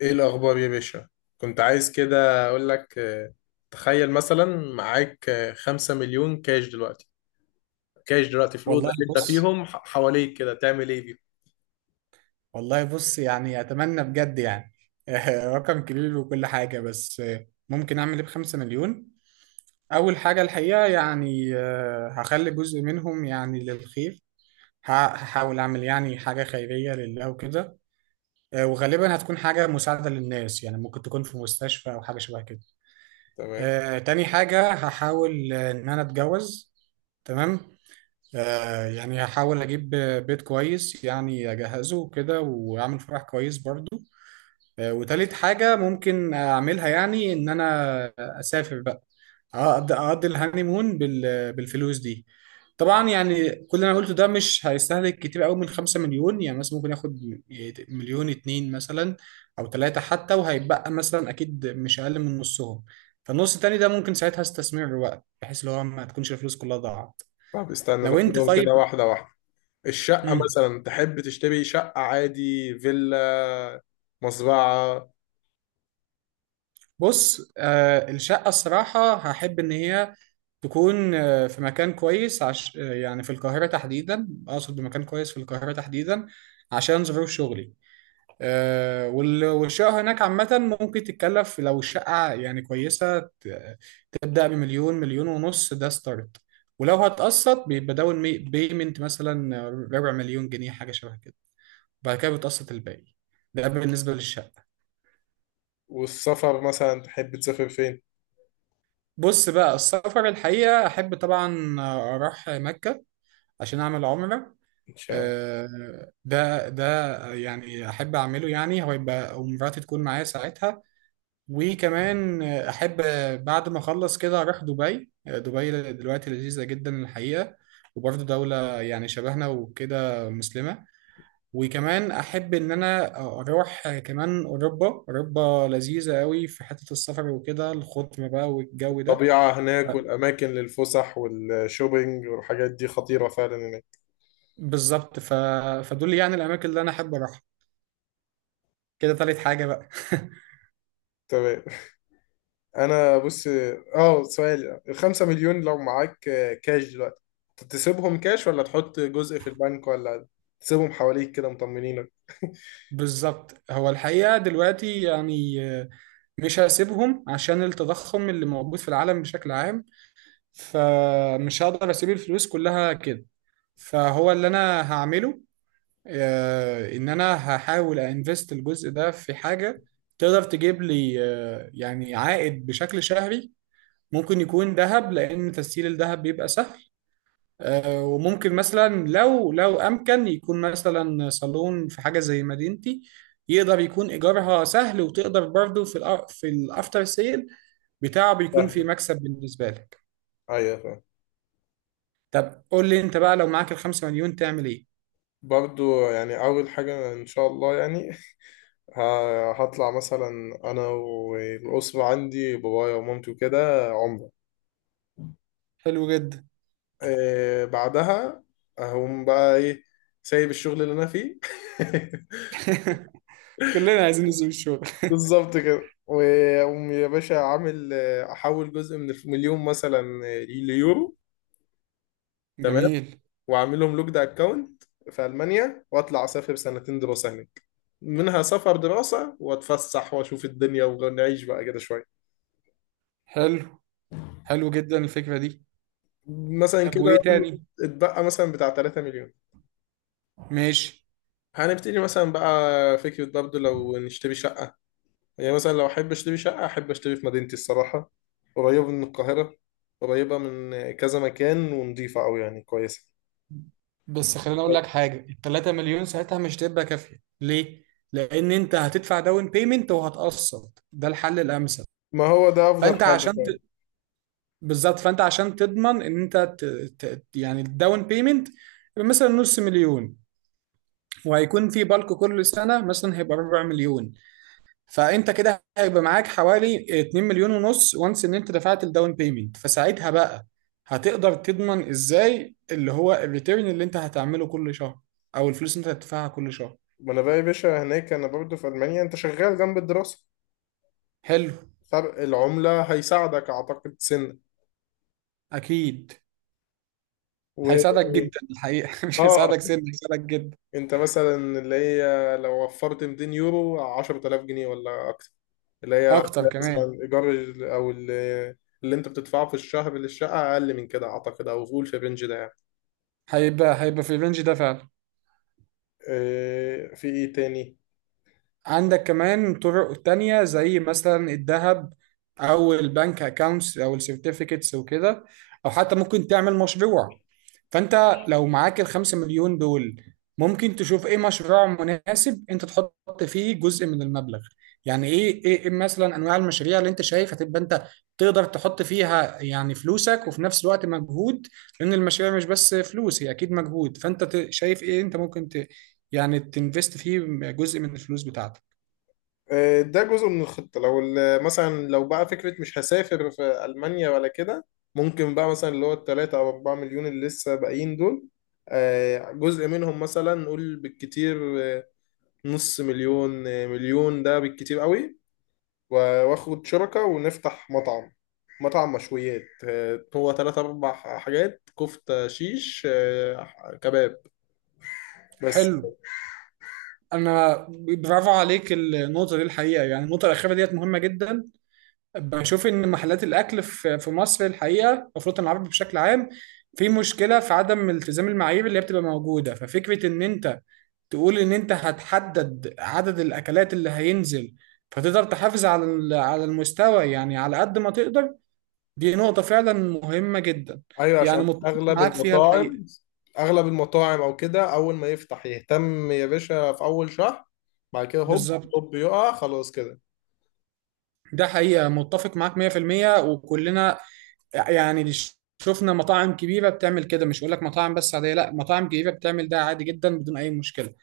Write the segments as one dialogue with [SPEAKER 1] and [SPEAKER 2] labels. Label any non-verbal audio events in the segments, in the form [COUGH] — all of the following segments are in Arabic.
[SPEAKER 1] ايه الاخبار يا باشا؟ كنت عايز كده اقول لك، تخيل مثلا. معاك 5 مليون كاش دلوقتي. كاش دلوقتي في الاوضه
[SPEAKER 2] والله
[SPEAKER 1] اللي انت
[SPEAKER 2] بص
[SPEAKER 1] فيهم، حواليك كده، تعمل ايه بيهم؟
[SPEAKER 2] والله بص، يعني اتمنى بجد يعني. [LAUGHS] رقم كبير وكل حاجه، بس ممكن اعمل ايه بخمسة مليون؟ اول حاجه الحقيقه يعني هخلي جزء منهم يعني للخير. هحاول اعمل يعني حاجه خيريه لله وكده. وغالبا هتكون حاجه مساعده للناس، يعني ممكن تكون في مستشفى او حاجه شبه كده.
[SPEAKER 1] تمام.
[SPEAKER 2] تاني حاجه هحاول ان انا اتجوز. تمام. يعني هحاول اجيب بيت كويس، يعني اجهزه وكده، واعمل فرح كويس برضه. وتالت حاجة ممكن أعملها، يعني إن أنا أسافر بقى. أقضي الهانيمون بالفلوس دي. طبعا يعني كل اللي أنا قلته ده مش هيستهلك كتير أوي من 5 مليون، يعني مثلا ممكن ياخد مليون اتنين مثلا، أو تلاتة حتى، وهيتبقى مثلا أكيد مش أقل من نصهم. فالنص التاني ده ممكن ساعتها استثمره بقى، بحيث اللي هو ما تكونش الفلوس كلها ضاعت.
[SPEAKER 1] طب استنى،
[SPEAKER 2] لو أنت
[SPEAKER 1] ناخدهم كده
[SPEAKER 2] طيب.
[SPEAKER 1] واحده واحده. الشقه
[SPEAKER 2] مم.
[SPEAKER 1] مثلا، تحب تشتري شقه عادي، فيلا، مزرعه؟
[SPEAKER 2] بص. الشقة الصراحة هحب إن هي تكون في مكان كويس عش... آه، يعني في القاهرة تحديدا، أقصد بمكان كويس في القاهرة تحديدا، عشان ظروف شغلي. والشقة هناك عامة، ممكن تتكلف لو الشقة يعني كويسة تبدأ بمليون، مليون ونص، ده ستارت. ولو هتقسط بيبقى داون بيمنت مثلا ربع مليون جنيه، حاجة شبه كده. بعد كده بتقسط الباقي. ده بالنسبة للشقة.
[SPEAKER 1] والسفر مثلا، تحب تسافر فين؟
[SPEAKER 2] بص بقى، السفر الحقيقة أحب طبعا أروح مكة عشان أعمل عمرة.
[SPEAKER 1] ان شاء الله.
[SPEAKER 2] ده يعني أحب أعمله، يعني هو يبقى ومراتي تكون معايا ساعتها. وكمان أحب بعد ما أخلص كده أروح دبي. دبي دلوقتي لذيذة جدا الحقيقة، وبرضه دولة يعني شبهنا وكده، مسلمة. وكمان أحب إن أنا أروح كمان أوروبا. أوروبا لذيذة قوي في حتة السفر وكده، الخضرة بقى والجو ده.
[SPEAKER 1] الطبيعه هناك والاماكن للفسح والشوبينج والحاجات دي خطيره فعلا هناك.
[SPEAKER 2] بالظبط. فدول يعني الاماكن اللي انا احب اروحها. كده تالت حاجه بقى. [LAUGHS]
[SPEAKER 1] تمام. انا بص. اه، سؤال ال 5 مليون، لو معاك كاش دلوقتي، تسيبهم كاش ولا تحط جزء في البنك ولا تسيبهم حواليك كده مطمنينك؟ [LAUGHS]
[SPEAKER 2] بالظبط. هو الحقيقه دلوقتي يعني مش هسيبهم، عشان التضخم اللي موجود في العالم بشكل عام، فمش هقدر اسيب الفلوس كلها كده. فهو اللي انا هعمله ان انا هحاول انفست الجزء ده في حاجة تقدر تجيب لي يعني عائد بشكل شهري. ممكن يكون ذهب، لان تسييل الذهب بيبقى سهل. وممكن مثلا لو امكن يكون مثلا صالون في حاجه زي مدينتي، يقدر يكون ايجارها سهل، وتقدر برضه في في الافتر سيل بتاعه بيكون في
[SPEAKER 1] سهلة.
[SPEAKER 2] مكسب بالنسبه لك.
[SPEAKER 1] ايوه، فاهم.
[SPEAKER 2] طب قول لي انت بقى، لو معاك الخمسة مليون تعمل ايه؟
[SPEAKER 1] برضو يعني، اول حاجة ان شاء الله يعني، هطلع مثلا انا والاسرة عندي، بابايا ومامتي وكده، عمرة.
[SPEAKER 2] حلو جدا.
[SPEAKER 1] بعدها هقوم بقى ايه؟ سايب الشغل اللي انا فيه. [LAUGHS]
[SPEAKER 2] [LAUGHS] كلنا عايزين نسيب الشغل.
[SPEAKER 1] بالظبط كده. وأقوم يا باشا عامل، أحول جزء من مليون مثلا، ليورو. تمام.
[SPEAKER 2] جميل.
[SPEAKER 1] وأعملهم لوكد أكاونت في ألمانيا، وأطلع أسافر سنتين دراسة هناك. منها سفر دراسة، وأتفسح وأشوف الدنيا ونعيش بقى كده شوية.
[SPEAKER 2] حلو حلو جدا الفكره دي.
[SPEAKER 1] مثلا
[SPEAKER 2] طب وايه
[SPEAKER 1] كده.
[SPEAKER 2] تاني؟
[SPEAKER 1] اتبقى مثلا بتاع 3 مليون.
[SPEAKER 2] ماشي.
[SPEAKER 1] هنبتدي مثلا بقى فكرة برضه، لو نشتري شقة. يعني مثلا لو أحب أشتري شقة، أحب أشتري في مدينتي الصراحة، قريبة من القاهرة، قريبة من كذا مكان، ونضيفة أوي يعني، كويسة.
[SPEAKER 2] بس خليني اقول لك حاجه، ال 3 مليون ساعتها مش تبقى كافيه، ليه؟ لان انت هتدفع داون بيمنت وهتقسط، ده الحل الامثل.
[SPEAKER 1] ما هو ده افضل
[SPEAKER 2] فانت
[SPEAKER 1] حاجه
[SPEAKER 2] عشان ت...
[SPEAKER 1] فعلا.
[SPEAKER 2] بالظبط، فانت عشان تضمن ان انت يعني الداون بيمنت مثلا نص مليون، وهيكون في بالك كل سنه مثلا هيبقى ربع مليون، فانت كده هيبقى معاك حوالي 2 مليون ونص، وانس ان انت دفعت الداون بيمنت، فساعتها بقى هتقدر تضمن ازاي اللي هو الريتيرن اللي انت هتعمله كل شهر، او الفلوس اللي انت هتدفعها كل شهر.
[SPEAKER 1] ما انا بقى يا باشا هناك، انا برضه في المانيا، انت شغال جنب الدراسه،
[SPEAKER 2] حلو.
[SPEAKER 1] فرق العمله هيساعدك اعتقد سنه.
[SPEAKER 2] اكيد.
[SPEAKER 1] و
[SPEAKER 2] هيساعدك جدا الحقيقه. [LAUGHS] مش
[SPEAKER 1] اه
[SPEAKER 2] هيساعدك سن، هيساعدك جدا.
[SPEAKER 1] انت مثلا، اللي هي لو وفرت 200 يورو، 10,000 جنيه ولا اكتر، اللي هي
[SPEAKER 2] اكتر
[SPEAKER 1] هتلاقي
[SPEAKER 2] كمان.
[SPEAKER 1] مثلا ايجار، او اللي، اللي انت بتدفعه في الشهر للشقه، اقل من كده اعتقد، او قول في الرينج ده يعني.
[SPEAKER 2] هيبقى في الرينج ده فعلا.
[SPEAKER 1] في ايه تاني؟
[SPEAKER 2] عندك كمان طرق تانية، زي مثلا الذهب أو البنك أكاونتس أو السيرتيفيكتس وكده، أو حتى ممكن تعمل مشروع. فأنت لو معاك الخمسة مليون دول، ممكن تشوف إيه مشروع مناسب أنت تحط فيه جزء من المبلغ. يعني إيه مثلا أنواع المشاريع اللي أنت شايف هتبقى أنت تقدر تحط فيها يعني فلوسك، وفي نفس الوقت مجهود، لأن المشاريع مش بس فلوس، هي أكيد مجهود. فأنت شايف إيه أنت ممكن يعني تنفست فيه جزء من الفلوس بتاعتك.
[SPEAKER 1] ده جزء من الخطة. لو مثلا لو بقى فكرة مش هسافر في ألمانيا ولا كده، ممكن بقى مثلا اللي هو التلاتة أو أربعة مليون اللي لسه باقيين دول، جزء منهم، مثلا نقول بالكتير آه، نص مليون، مليون، ده بالكتير قوي، واخد شركة ونفتح مطعم. مطعم مشويات، هو تلات أربع حاجات: كفتة، شيش، كباب، بس.
[SPEAKER 2] حلو. انا برافو عليك النقطه دي الحقيقه، يعني النقطه الاخيره ديت مهمه جدا. بشوف ان محلات الاكل في مصر الحقيقه، المفروض العربي بشكل عام في مشكله في عدم التزام المعايير اللي هي بتبقى موجوده، ففكره ان انت تقول ان انت هتحدد عدد الاكلات اللي هينزل، فتقدر تحافظ على على المستوى يعني على قد ما تقدر. دي نقطه فعلا مهمه جدا،
[SPEAKER 1] ايوه، عشان
[SPEAKER 2] يعني متفق
[SPEAKER 1] اغلب
[SPEAKER 2] معاك فيها الحقيقه.
[SPEAKER 1] المطاعم، او كده، اول ما يفتح يهتم يا باشا في اول شهر، بعد كده هوب
[SPEAKER 2] بالظبط.
[SPEAKER 1] هوب يقع خلاص كده.
[SPEAKER 2] ده حقيقة متفق معاك 100%، وكلنا يعني اللي شفنا مطاعم كبيرة بتعمل كده. مش بقول لك مطاعم بس عادية، لا، مطاعم كبيرة بتعمل ده عادي جدا بدون أي مشكلة.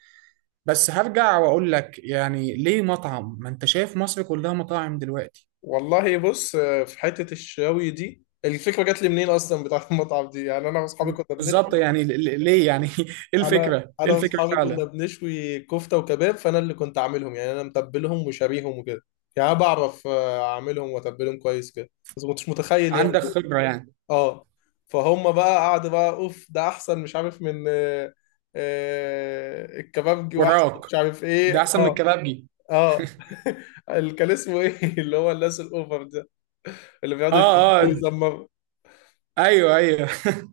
[SPEAKER 2] بس هرجع وأقول لك يعني، ليه مطعم؟ ما أنت شايف مصر كلها مطاعم دلوقتي.
[SPEAKER 1] والله بص، في حته الشاوي دي، الفكره جات لي منين اصلا بتاعت [LAUGHS] المطعم دي، يعني انا واصحابي كنا
[SPEAKER 2] بالظبط،
[SPEAKER 1] بنشوي.
[SPEAKER 2] يعني ليه، يعني؟ [LAUGHS] إيه
[SPEAKER 1] انا
[SPEAKER 2] الفكرة؟ إيه
[SPEAKER 1] انا
[SPEAKER 2] الفكرة
[SPEAKER 1] واصحابي كنا
[SPEAKER 2] فعلا؟
[SPEAKER 1] بنشوي كفته وكباب، فانا اللي كنت عاملهم، يعني انا متبلهم وشاريهم وكده. يعني أنا بعرف اعملهم واتبلهم كويس كده، بس ما كنتش متخيل يعني.
[SPEAKER 2] عندك خبرة يعني.
[SPEAKER 1] اه. فهم بقى قعدوا بقى، اوف ده احسن مش عارف من، الكبابجي، واحسن
[SPEAKER 2] وراك.
[SPEAKER 1] مش عارف
[SPEAKER 2] ده
[SPEAKER 1] ايه.
[SPEAKER 2] أحسن من
[SPEAKER 1] اه.
[SPEAKER 2] الكبابجي.
[SPEAKER 1] اه [LAUGHS] اللي كان اسمه ايه؟ [LAUGHS] اللي هو الناس الاوفر ده، اللي بيقعدوا
[SPEAKER 2] آه آه.
[SPEAKER 1] يزمروا.
[SPEAKER 2] أيوه أيوه. [LAUGHS]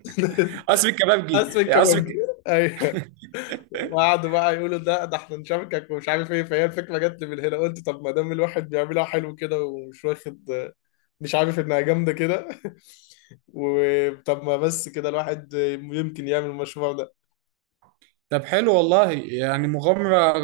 [SPEAKER 2] قصر
[SPEAKER 1] [LAUGHS]
[SPEAKER 2] الكبابجي،
[SPEAKER 1] اسم الكبابجي. ايوه. وقعدوا بقى يقولوا ده احنا نشاركك ومش عارف ايه. فهي الفكره جت لي من هنا، قلت طب ما دام الواحد بيعملها حلو كده، ومش واخد، مش عارف انها جامده كده [LAUGHS] وطب ما بس كده الواحد يمكن يعمل المشروع ده.
[SPEAKER 2] طب حلو والله، يعني مغامرة.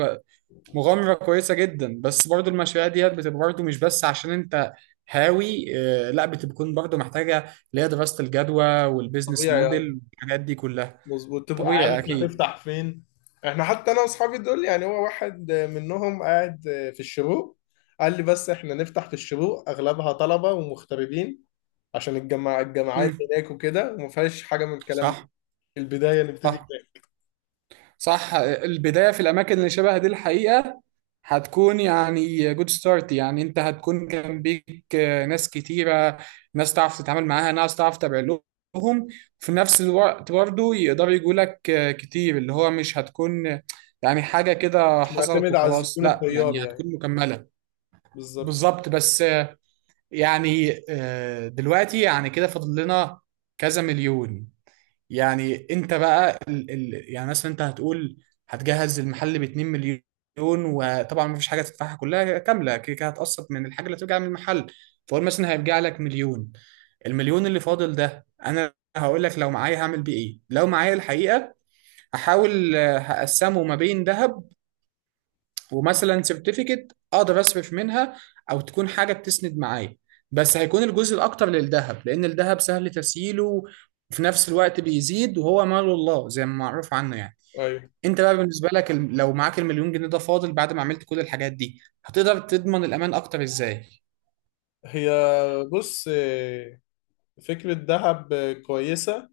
[SPEAKER 2] مغامرة كويسة جدا، بس برضو المشاريع ديت بتبقى برضو مش بس عشان انت هاوي، لا، بتكون برضو محتاجة اللي هي دراسة الجدوى والبيزنس
[SPEAKER 1] طبيعي يعني.
[SPEAKER 2] موديل والحاجات دي كلها.
[SPEAKER 1] مظبوط، تبقى
[SPEAKER 2] طبيعي
[SPEAKER 1] عارف
[SPEAKER 2] اكيد.
[SPEAKER 1] هتفتح فين. احنا حتى انا واصحابي دول يعني، هو واحد منهم قاعد في الشروق، قال لي بس احنا نفتح في الشروق، اغلبها طلبة ومغتربين، عشان الجماعة الجامعات
[SPEAKER 2] مم.
[SPEAKER 1] هناك وكده، وما فيهاش حاجة من الكلام ده.
[SPEAKER 2] صح.
[SPEAKER 1] البداية نبتدي
[SPEAKER 2] صح،
[SPEAKER 1] كده.
[SPEAKER 2] صح. البداية في الأماكن اللي شبه دي الحقيقة هتكون يعني جود ستارت، يعني أنت هتكون جنبيك ناس كتيرة، ناس تعرف تتعامل معاها، ناس تعرف تتابع لهم. في نفس الوقت برضه يقدروا يجوا لك كتير، اللي هو مش هتكون يعني حاجة كده
[SPEAKER 1] مش
[SPEAKER 2] حصلت
[SPEAKER 1] معتمد على
[SPEAKER 2] وخلاص،
[SPEAKER 1] الزبون
[SPEAKER 2] لا، يعني
[SPEAKER 1] الطيار يعني.
[SPEAKER 2] هتكون مكملة.
[SPEAKER 1] بالظبط.
[SPEAKER 2] بالظبط. بس يعني دلوقتي يعني كده فاضل لنا كذا مليون. يعني انت بقى يعني مثلا انت هتقول هتجهز المحل ب 2 مليون، وطبعا مفيش حاجه تدفعها كلها كامله كده، كده هتقسط من الحاجه اللي هترجع من المحل، فقول مثلا هيرجع لك مليون. المليون اللي فاضل ده انا هقول لك لو معايا هعمل بيه ايه. لو معايا الحقيقه، هحاول هقسمه ما بين ذهب، ومثلا سيرتيفيكت اقدر اصرف منها، او تكون حاجه بتسند معايا. بس هيكون الجزء الاكتر للذهب، لان الذهب سهل تسييله، وفي نفس الوقت بيزيد، وهو مال الله زي ما معروف عنه يعني.
[SPEAKER 1] ايوه.
[SPEAKER 2] انت بقى بالنسبه لك لو معاك المليون جنيه ده فاضل بعد ما عملت كل الحاجات دي، هتقدر تضمن الامان اكتر ازاي؟
[SPEAKER 1] هي بص، فكرة دهب كويسة،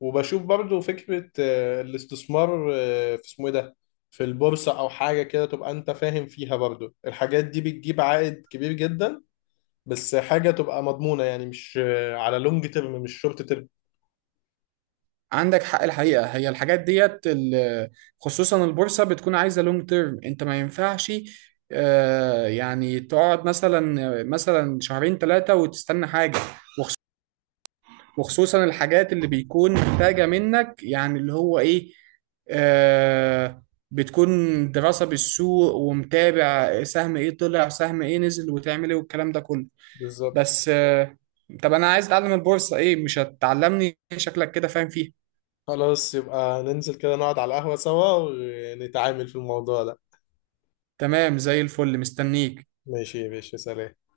[SPEAKER 1] وبشوف برضو فكرة الاستثمار، في اسمه ايه ده، في البورصة أو حاجة كده تبقى أنت فاهم فيها. برضو الحاجات دي بتجيب عائد كبير جدا، بس حاجة تبقى مضمونة يعني، مش على لونج تيرم، مش شورت تيرم.
[SPEAKER 2] عندك حق الحقيقه، هي الحاجات ديت خصوصا البورصه بتكون عايزه لونج تيرم، انت ما ينفعش يعني تقعد مثلا شهرين ثلاثه وتستنى حاجه. وخصوصا الحاجات اللي بيكون محتاجة منك يعني اللي هو ايه؟ آه بتكون دراسة بالسوق، ومتابع سهم ايه طلع سهم ايه نزل، وتعمل ايه، والكلام ده كله.
[SPEAKER 1] بالظبط.
[SPEAKER 2] بس طب انا عايز اتعلم البورصة، ايه مش هتعلمني؟ شكلك كده فاهم فيها.
[SPEAKER 1] خلاص، يبقى ننزل كده نقعد على القهوة سوا، ونتعامل في الموضوع ده.
[SPEAKER 2] تمام، زي الفل، مستنيك.
[SPEAKER 1] ماشي يا باشا، سلام.